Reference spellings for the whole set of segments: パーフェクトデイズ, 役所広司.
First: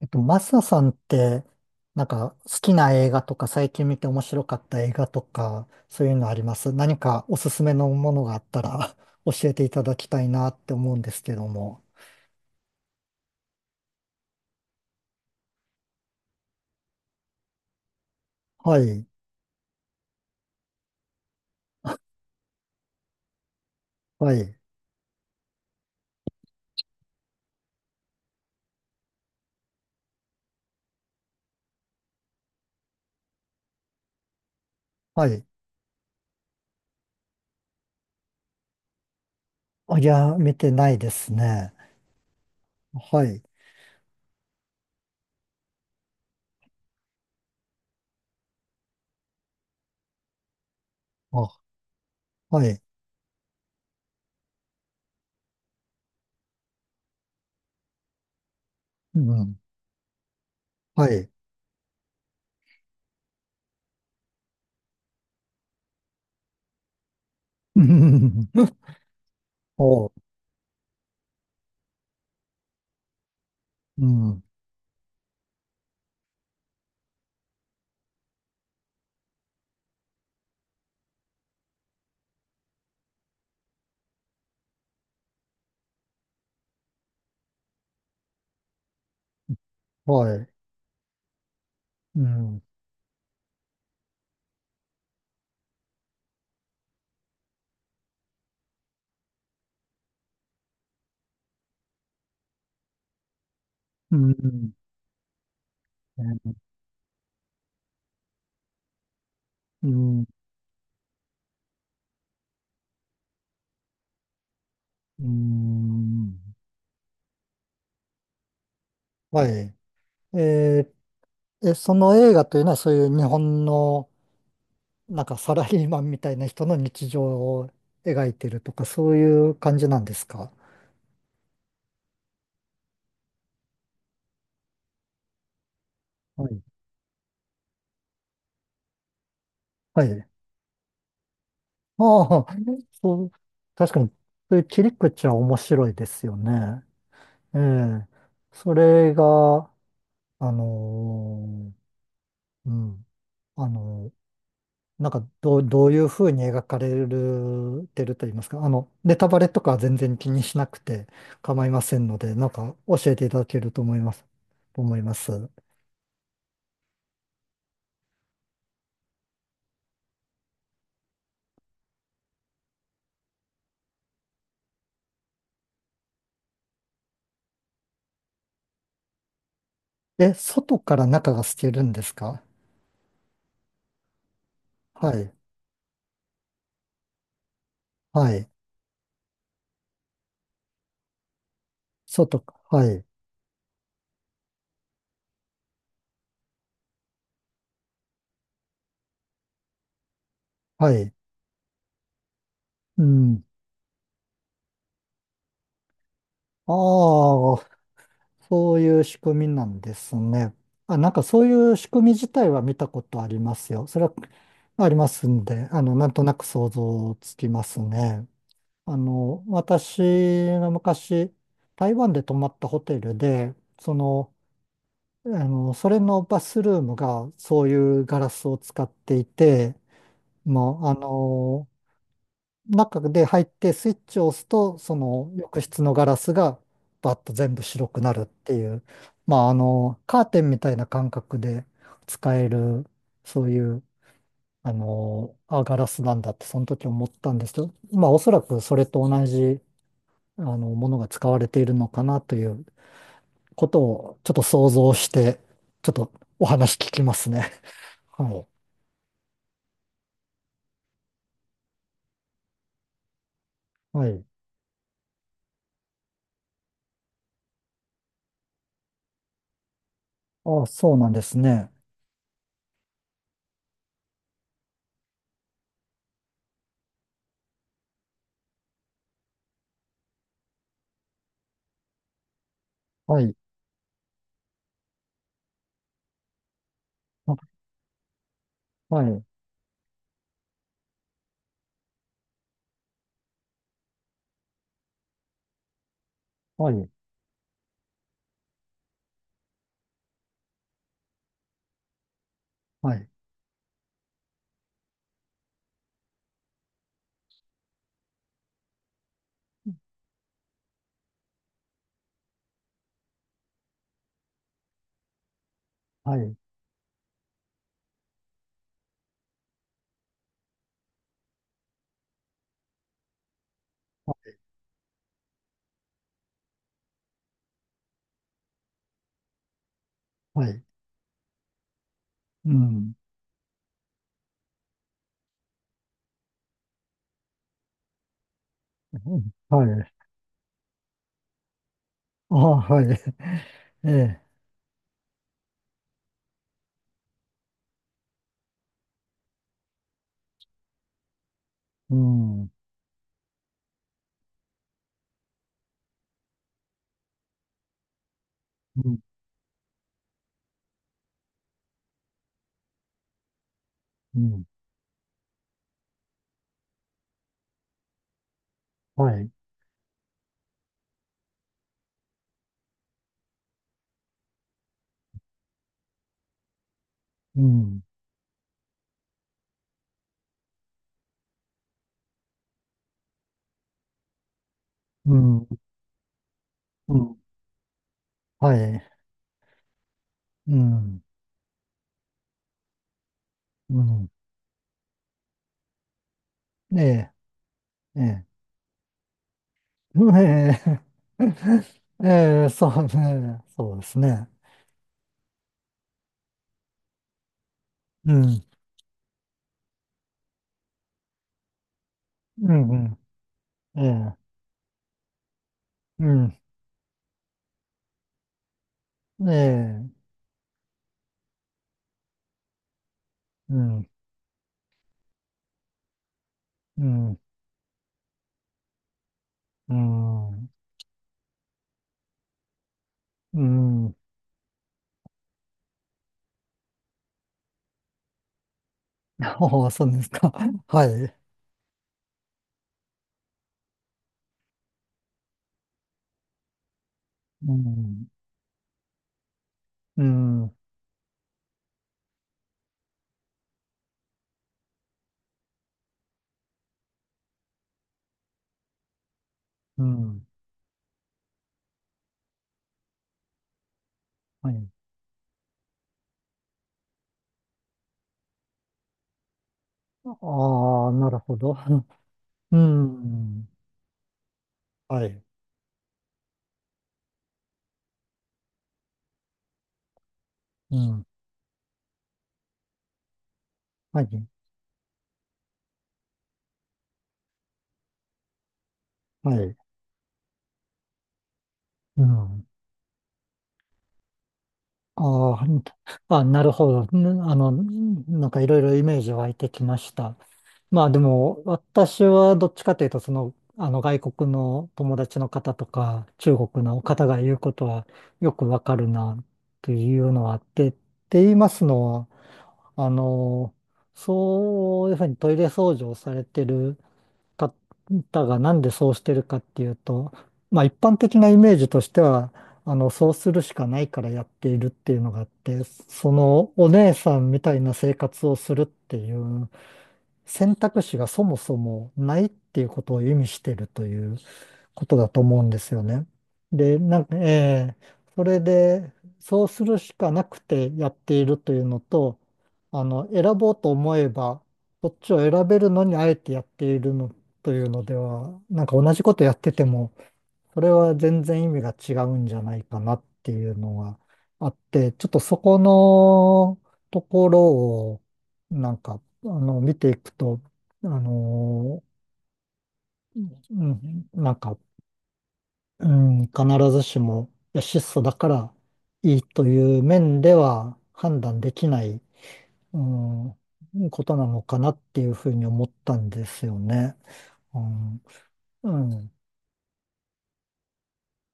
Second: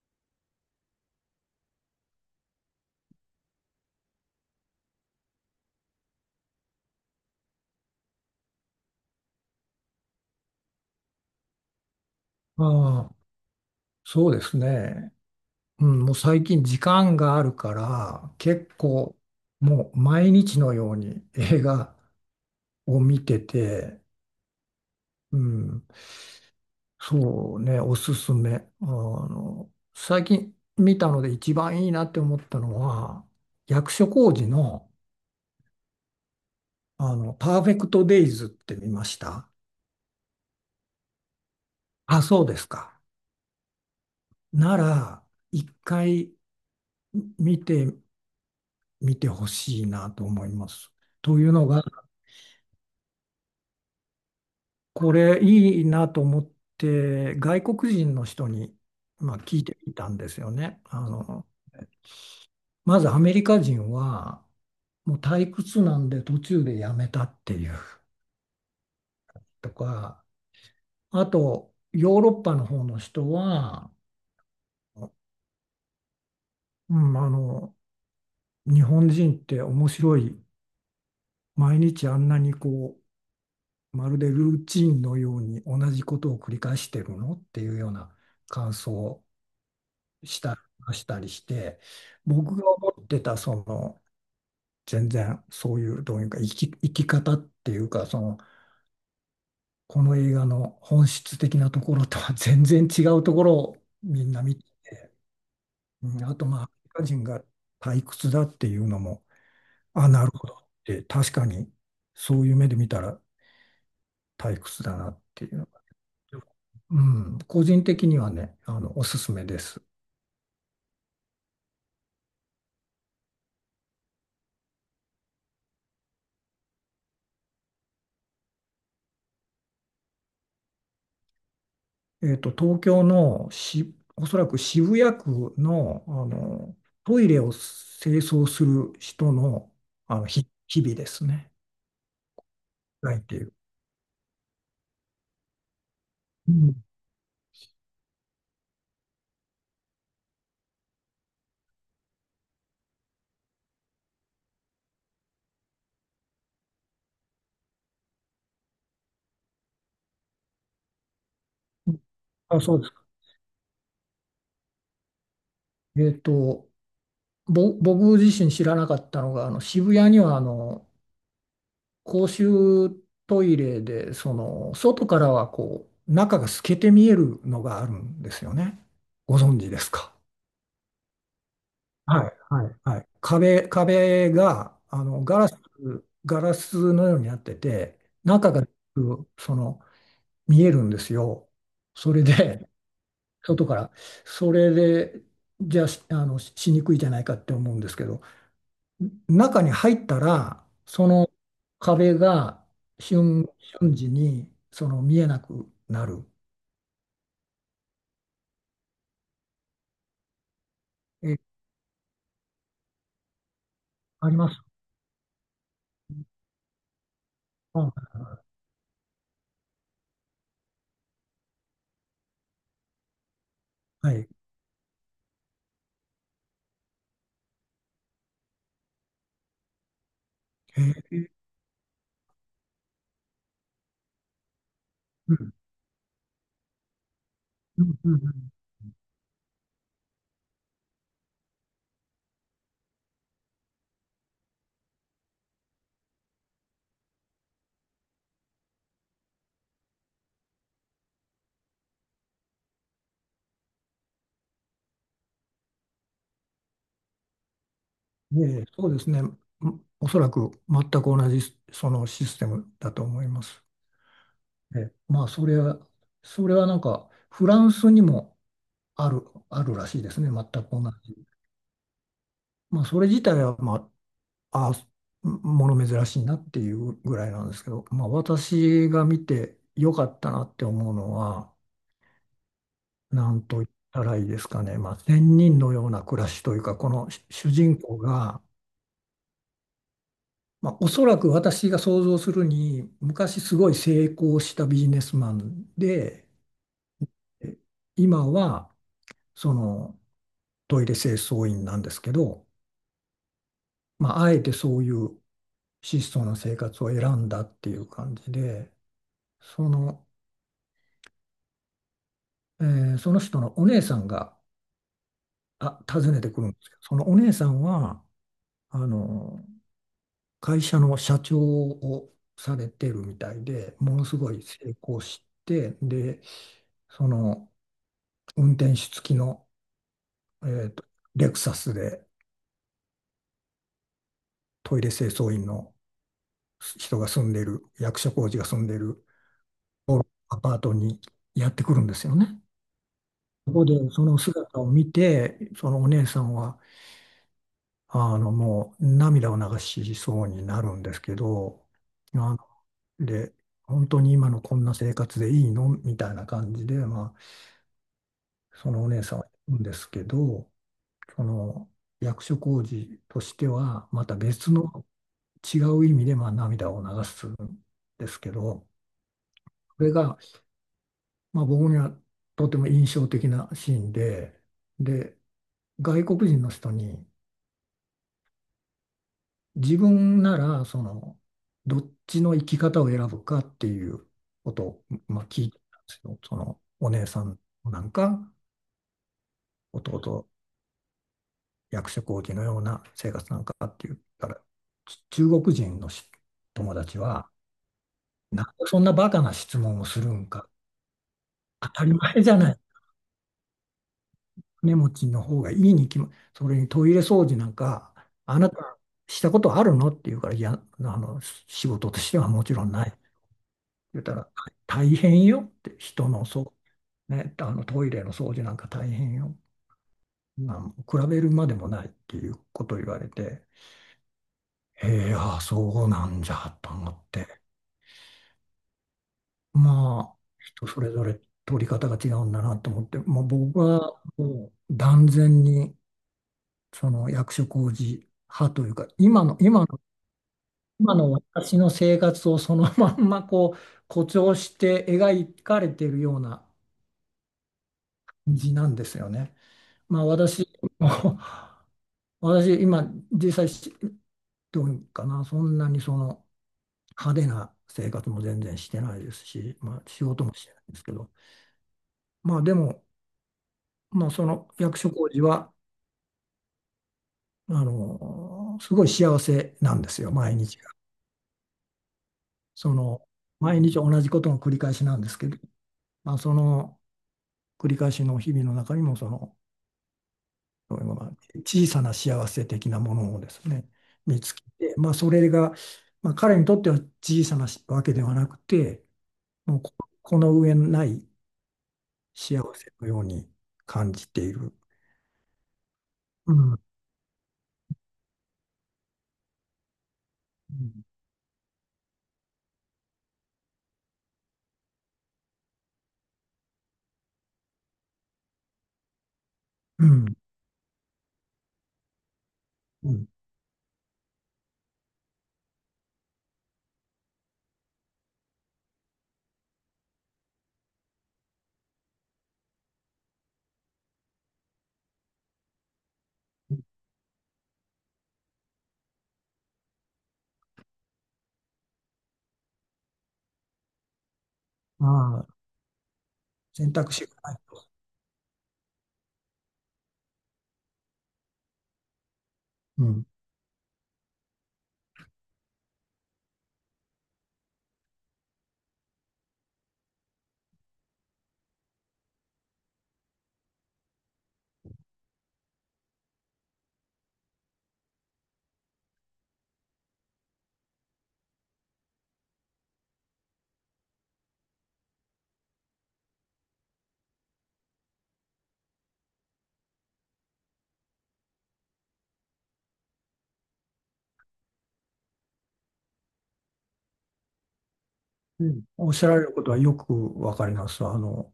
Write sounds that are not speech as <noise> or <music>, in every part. マサさんって、なんか好きな映画とか最近見て面白かった映画とか、そういうのあります？何かおすすめのものがあったら <laughs> 教えていただきたいなって思うんですけども。ああ、そうですね。うん、もう最近時間があるから、結はい、構もう毎日のように映画を見てて、はい、うん、そうね、おすすめ。最近見たので一番いいなって思ったのは、役所広司の、はい。パーフェクトデイズって見ました。あ、いや、見てないですね。あ、そうですか。はい、なら、一回見てみてほしいなと思います。というあ、のが、はい、これいいなと思って外国人の人に、うまあ、ん、聞いてみたんですよね。はい。まずアメリカ人はもう退屈なんで途中でやめたっていう <laughs> とお、か、あとヨーロッパの方の人は、うん、うん、日本人って面白い、毎日あんなにまるでルーチンのように同じことを繰り返してるのっていうような感想はしい、たりしたりして、う僕ん、が思ってた、その、全然そういう、どういうか、生き方っていうか、その、この映画の本質的なところとは <laughs> 全然違うところをうみんな見て、ん、ううん、あと、ん、まあ、アメリカ人が退屈だっていうのも、うあ、ん、なるほどって、確かに、そういう目で見たら退屈だなうっていうのが、んうん、個人的にはね、あの、おすすめはでい。す。えーえ、その映画というのはそういう日本のなんかサラリーマンみたいな人の日常を描いてるとかそういう感じなんですか？東京の、おそらく渋谷区の、あはい。のトイレを清掃する人の、はい。日々ですね。ああ、ないっそう、ていう。確かにそういう切り口は面白いですようね。ん。ええ。それが、あのうん。あのーなんかどういうふうに描かれてると言いますか、あの、ネタバレとかは全然気にしなくて構いませんので、なんあ、かそうですか。教えていただけると思います。と思います。えっと、僕自身知らなかったのが、あの渋谷にはあの公衆トイレで、その外からはこう中が透けて見えるのがあるんですよね。ご存知ですか？え、外から中が透けるんですはい、か？はい、はい。壁が、あはの、い。ガラスのようになってて、はい。中が、その、見えるんですよ。それ外か、で、はい。<laughs> 外から。それで、じゃあ、あの、ししにくいじゃないかって思うんですけど、中に入ったら、はそい。の壁がうん。瞬、瞬時に、その、見えなくなる。ああ、そういう仕組みなんですね。あ、なんかえ、そういう仕組み自体は見たことありますよ。それはあります。ありますんで、あの、なんとなく想像つきますあ、ね。あの、私が昔、台湾で泊まったホテルで、そはい。の、あの、それのバスルームがそういうガラスを使っていて、もへう、あえ、の、中で入ってスイッチを押すと、そのうん、浴室のガラスがバッと全部う白ん、くうなん。うるってん、いう、まあ、あの、カーテンみたいな感覚で使える、そういう、あの、あ、ガラスなんだって、その時思ったんですけど、まあ、おそらくそれと同じあの、ものが使われているのかなということをちょっと想像して、ちょっとお話聞きますね。<laughs> はえい。え、そうですね。ん、おそらく全く同じそのシステムだと思います。はい。ええ、まあ、それはなんか、フランスにもある、あるらしいですね。全あ、く同そうなんじ。ですね。まあ、それ自体は、まあ、もの珍しいなっていうぐらいなんですけど、まあ、私が見てよかったなって思うのは、はない。んと言ったらいいですかね。まあ、仙人のような暮らしというか、この主あ人公が、はい。まあ、おそらく私が想像するに、昔すごい成功したビジネスマンで、はい。え今はそのトイレ清掃員なんですけど、はい。まあ、あえてそういう質素な生活を選んだっていう感じで、その、えーその人のお姉さんが、あ、訪はねてい。くるんですけど、そのお姉さんは、あの、会社の社長をされてるみたいで、ものすごい成功して、で、その、運転手付きの、はえい。ーと、レクサスでうん。トイレ清掃員の人が住んでる、役所工事が住んでうるんはい。アパートにやってくるんですよあ、ね。はい。<laughs> そこでえそのえ。姿を見て、そのお姉さんは、あの、もう涙を流しそうになるんですけど、うあのん。うで、本当に今のこんな生活でいいのみたいな感じで、まあ、そのおん。姉さんは言うんですけど、その役所工事としては、またうん。別の違う意味でまあ涙を流すんですけど、はい。これがまあ僕にはとても印象的なシーンで、で、外国人の人にうん。自分ならそのどっちの生き方を選ぶかっていうことをうまあ聞ん。いてたんですよ。そのおう姉ん。さんなんか、はい。弟うん。役所広司のような生活なんかっうていうん。から中国人の友え達え。は、ええ。なんでそんなバカな質問をするうんんか、ええ。当たり <laughs> 前じゃええ、ない、そうね。そうですね。金持ちの方がいいに決ま、それにトイレ掃除なんか、うあん。なたしたことあるのって言うから、いや、あの、仕事としてはもうちろんんうなん。い。え言ったえ。ら、大変よって、うん。あのトイレの掃除なんか大変えよ。え。なん比べるまでもないっていうことを言われて、うん。ええ、ああ、そうなんじゃとう思っん。て、うまあ、ん。人それぞれ取り方が違うんだなと思って、もうう僕ん。はもう断然に、その役所広司派というか、ああ、そうですか。<laughs> は今のい。私の生活をそのまんまこう <laughs> 誇張して描かれているようなうん。感じなんですよね。まうあ私、ん。もう <laughs> 私今実際どうかな、そんなにその派手な生活も全然してないですし、まうあ仕事ん。もしてないんですけど、まあでも、まあそのはい。役所広司は、あの、すごい幸せなんですよ、毎日。ああ、なるほど。<laughs> うそのん。毎日同じことの繰り返しなんはですい。けど、まあ、その繰り返しの日々の中にもそのうそういうのん。が小さな幸せ的なものをですねは見い。つけて、まあ、それが、まあ、彼にとっては小さなわけではなくて、はい。もうここの上ないう幸ん。せのように感じている。ああ、あ、うなるん、うん、ほど。んあの、なんかいろいろイメージ湧いてきました。まあでも、私はどっちかというと、その、あの外国の友達の方とか、中国の方が言うことはよくわかるな、とういうん。のはあって、って言いますのは、あうん、の、そういうふうにトイレ掃除をされてる方がなんでそうしてるかっていうと、まあ一般的なイメージとしては、あの、そうするしかないからやっているっていうのがあって、そのお姉さんみたいな生活をするっていう選択肢がそもそもないっていうことを意味してるということだとまあ、思うんですよね。選で、択なん肢がか、ない。それで、そうするしかなくてやっているというのと、あうん、の、選ぼうと思えば、こっちを選べるのにあえてやっているのというのでは、なんか同じことやってても、それは全然意味が違うんじゃないかなっていうのがあって、ちょっとそこのところをなんか、あの、見ていくと、あの、うん、なんか、うん、必ずしも、いや、質素だからいいという面では判断できない、うん、ことなのかなっていうふうに思ったんですよね。うん、うん、うおっしゃん、られることはよくわかります。あの、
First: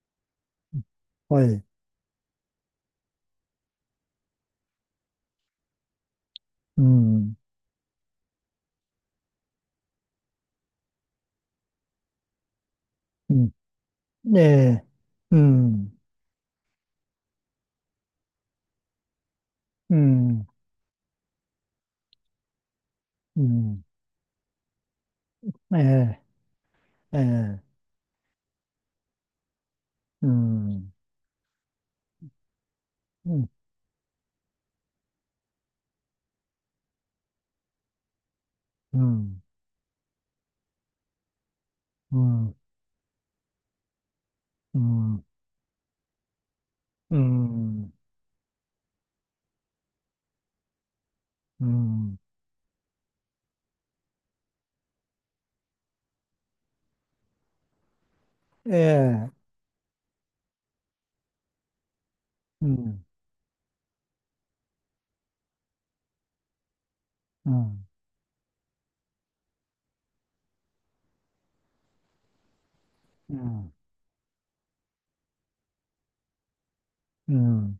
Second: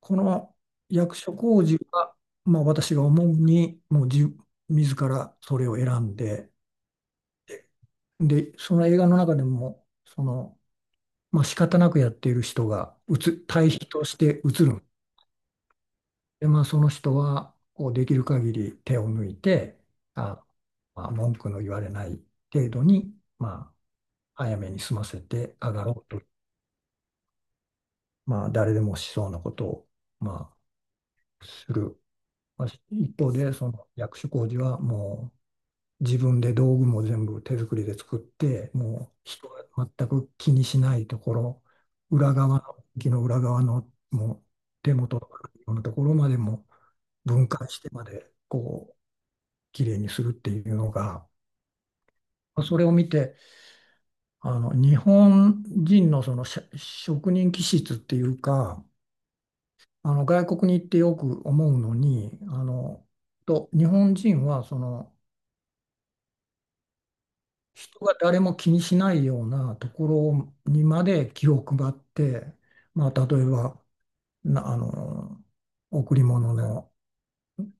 この役所はい、広司は、まあ、私が思うに、もう自、自らそれを選んで、うん、で、その映画の中でも、その、まあ、仕方なくやっている人が、うん、対比としねて映る。え、うん。で、まあ、その人は、こう、できる限り手を抜いて、うあ、ん、まあ、文句の言われない程度に、うまん、あ、早めに済ませて上えがろうえ、と、ええ、まあ、誰でもしそうなことを、うまん、する。まあ、一方うん、で、その役所広司はもう、自分で道具も全部手作りで作って、うもうん、人が全く気にしないところ、う裏ん、側の、木の裏側のもうう手元ん、とかのところまでもう分解してん、まで、こう、綺麗にするっていうのが、うんそれを見て、あの、日本人のその職人気質っていうえか、え、あの、外国に行ってよく思うのに、あうん、の、と、日本人はその、うん、人が誰も気にしないようなところにまで気を配って、まあ、う例えん、ばあの贈り物のうん、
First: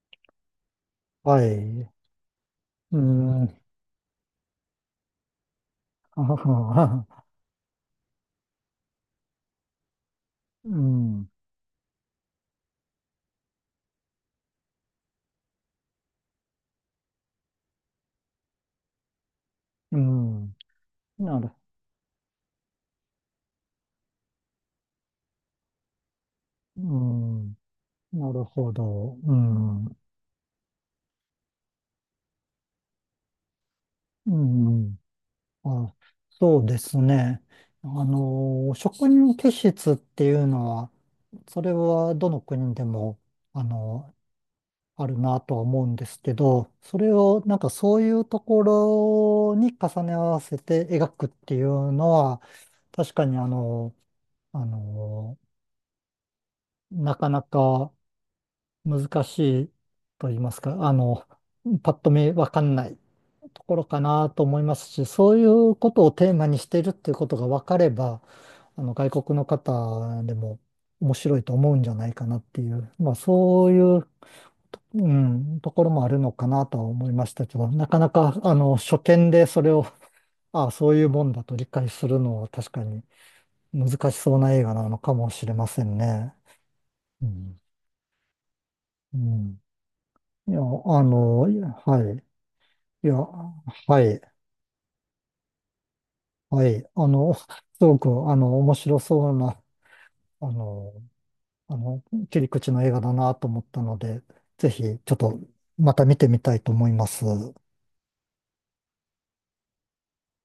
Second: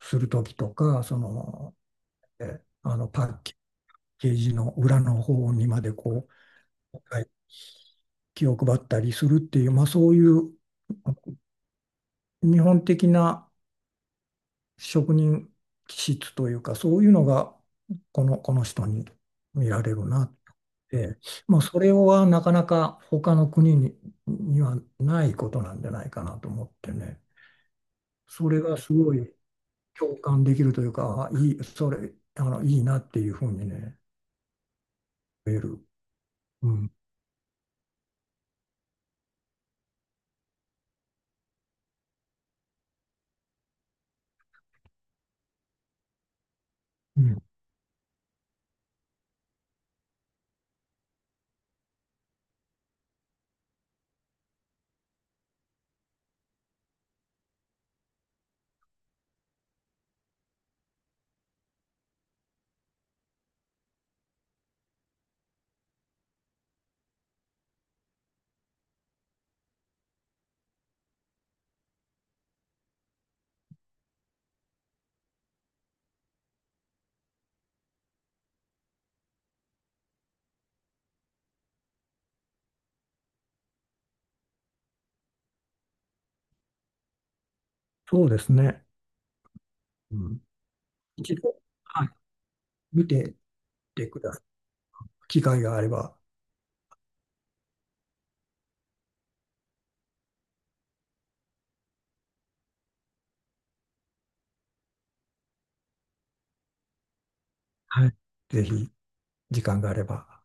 時とかそはのい、あうのパッん、ケージの裏の方にまであはうはは、い気を配ったりするっていう、まあ、そういううん、日本的な職人気質というかそういうのがこの、この人に見られうるな、ん、ええ、なる、まあ、それはなかなか他の国に、にはないことなんじゃないかなと思っうてね、ん、なるそれほがすごど、ういん、う共感できるというか、あいい、それ、あの、いいなっていうふうにね、ん、言える。あ、そううでん、すね。あの、職人気質っていうのは、それはどの国でも、あの、あるなとは思うんですけど、それうをん、なんかそういうところに重ね合わせて描くっていうのは、確かにあの、なかなか難しいと言いますか、あの、パッと見わかんないところかなと思いますし、そういうことをテーマにしているっていうことが分かれば、あの外国の方でも面白いと思うんじゃないかなっていう、まあそういう、うん、ところもあるのかなとは思いましたけど、なかなかあの初見でそれを、ああ、そういうもんだと理解するのは確かに難しそうな映画なのかもしれませんね。うん。そうですね。うん。うん、いや、あ一の、い度、やはい、はい。い見や、てっはてくい。ださい。機会があれば、はい。あの、すごく、あの、面白そうなあの、あの、切り口の映画だなと思ったので、ぜひちょっとまた見てみたいと思います。はい、ぜひ、時間があれば。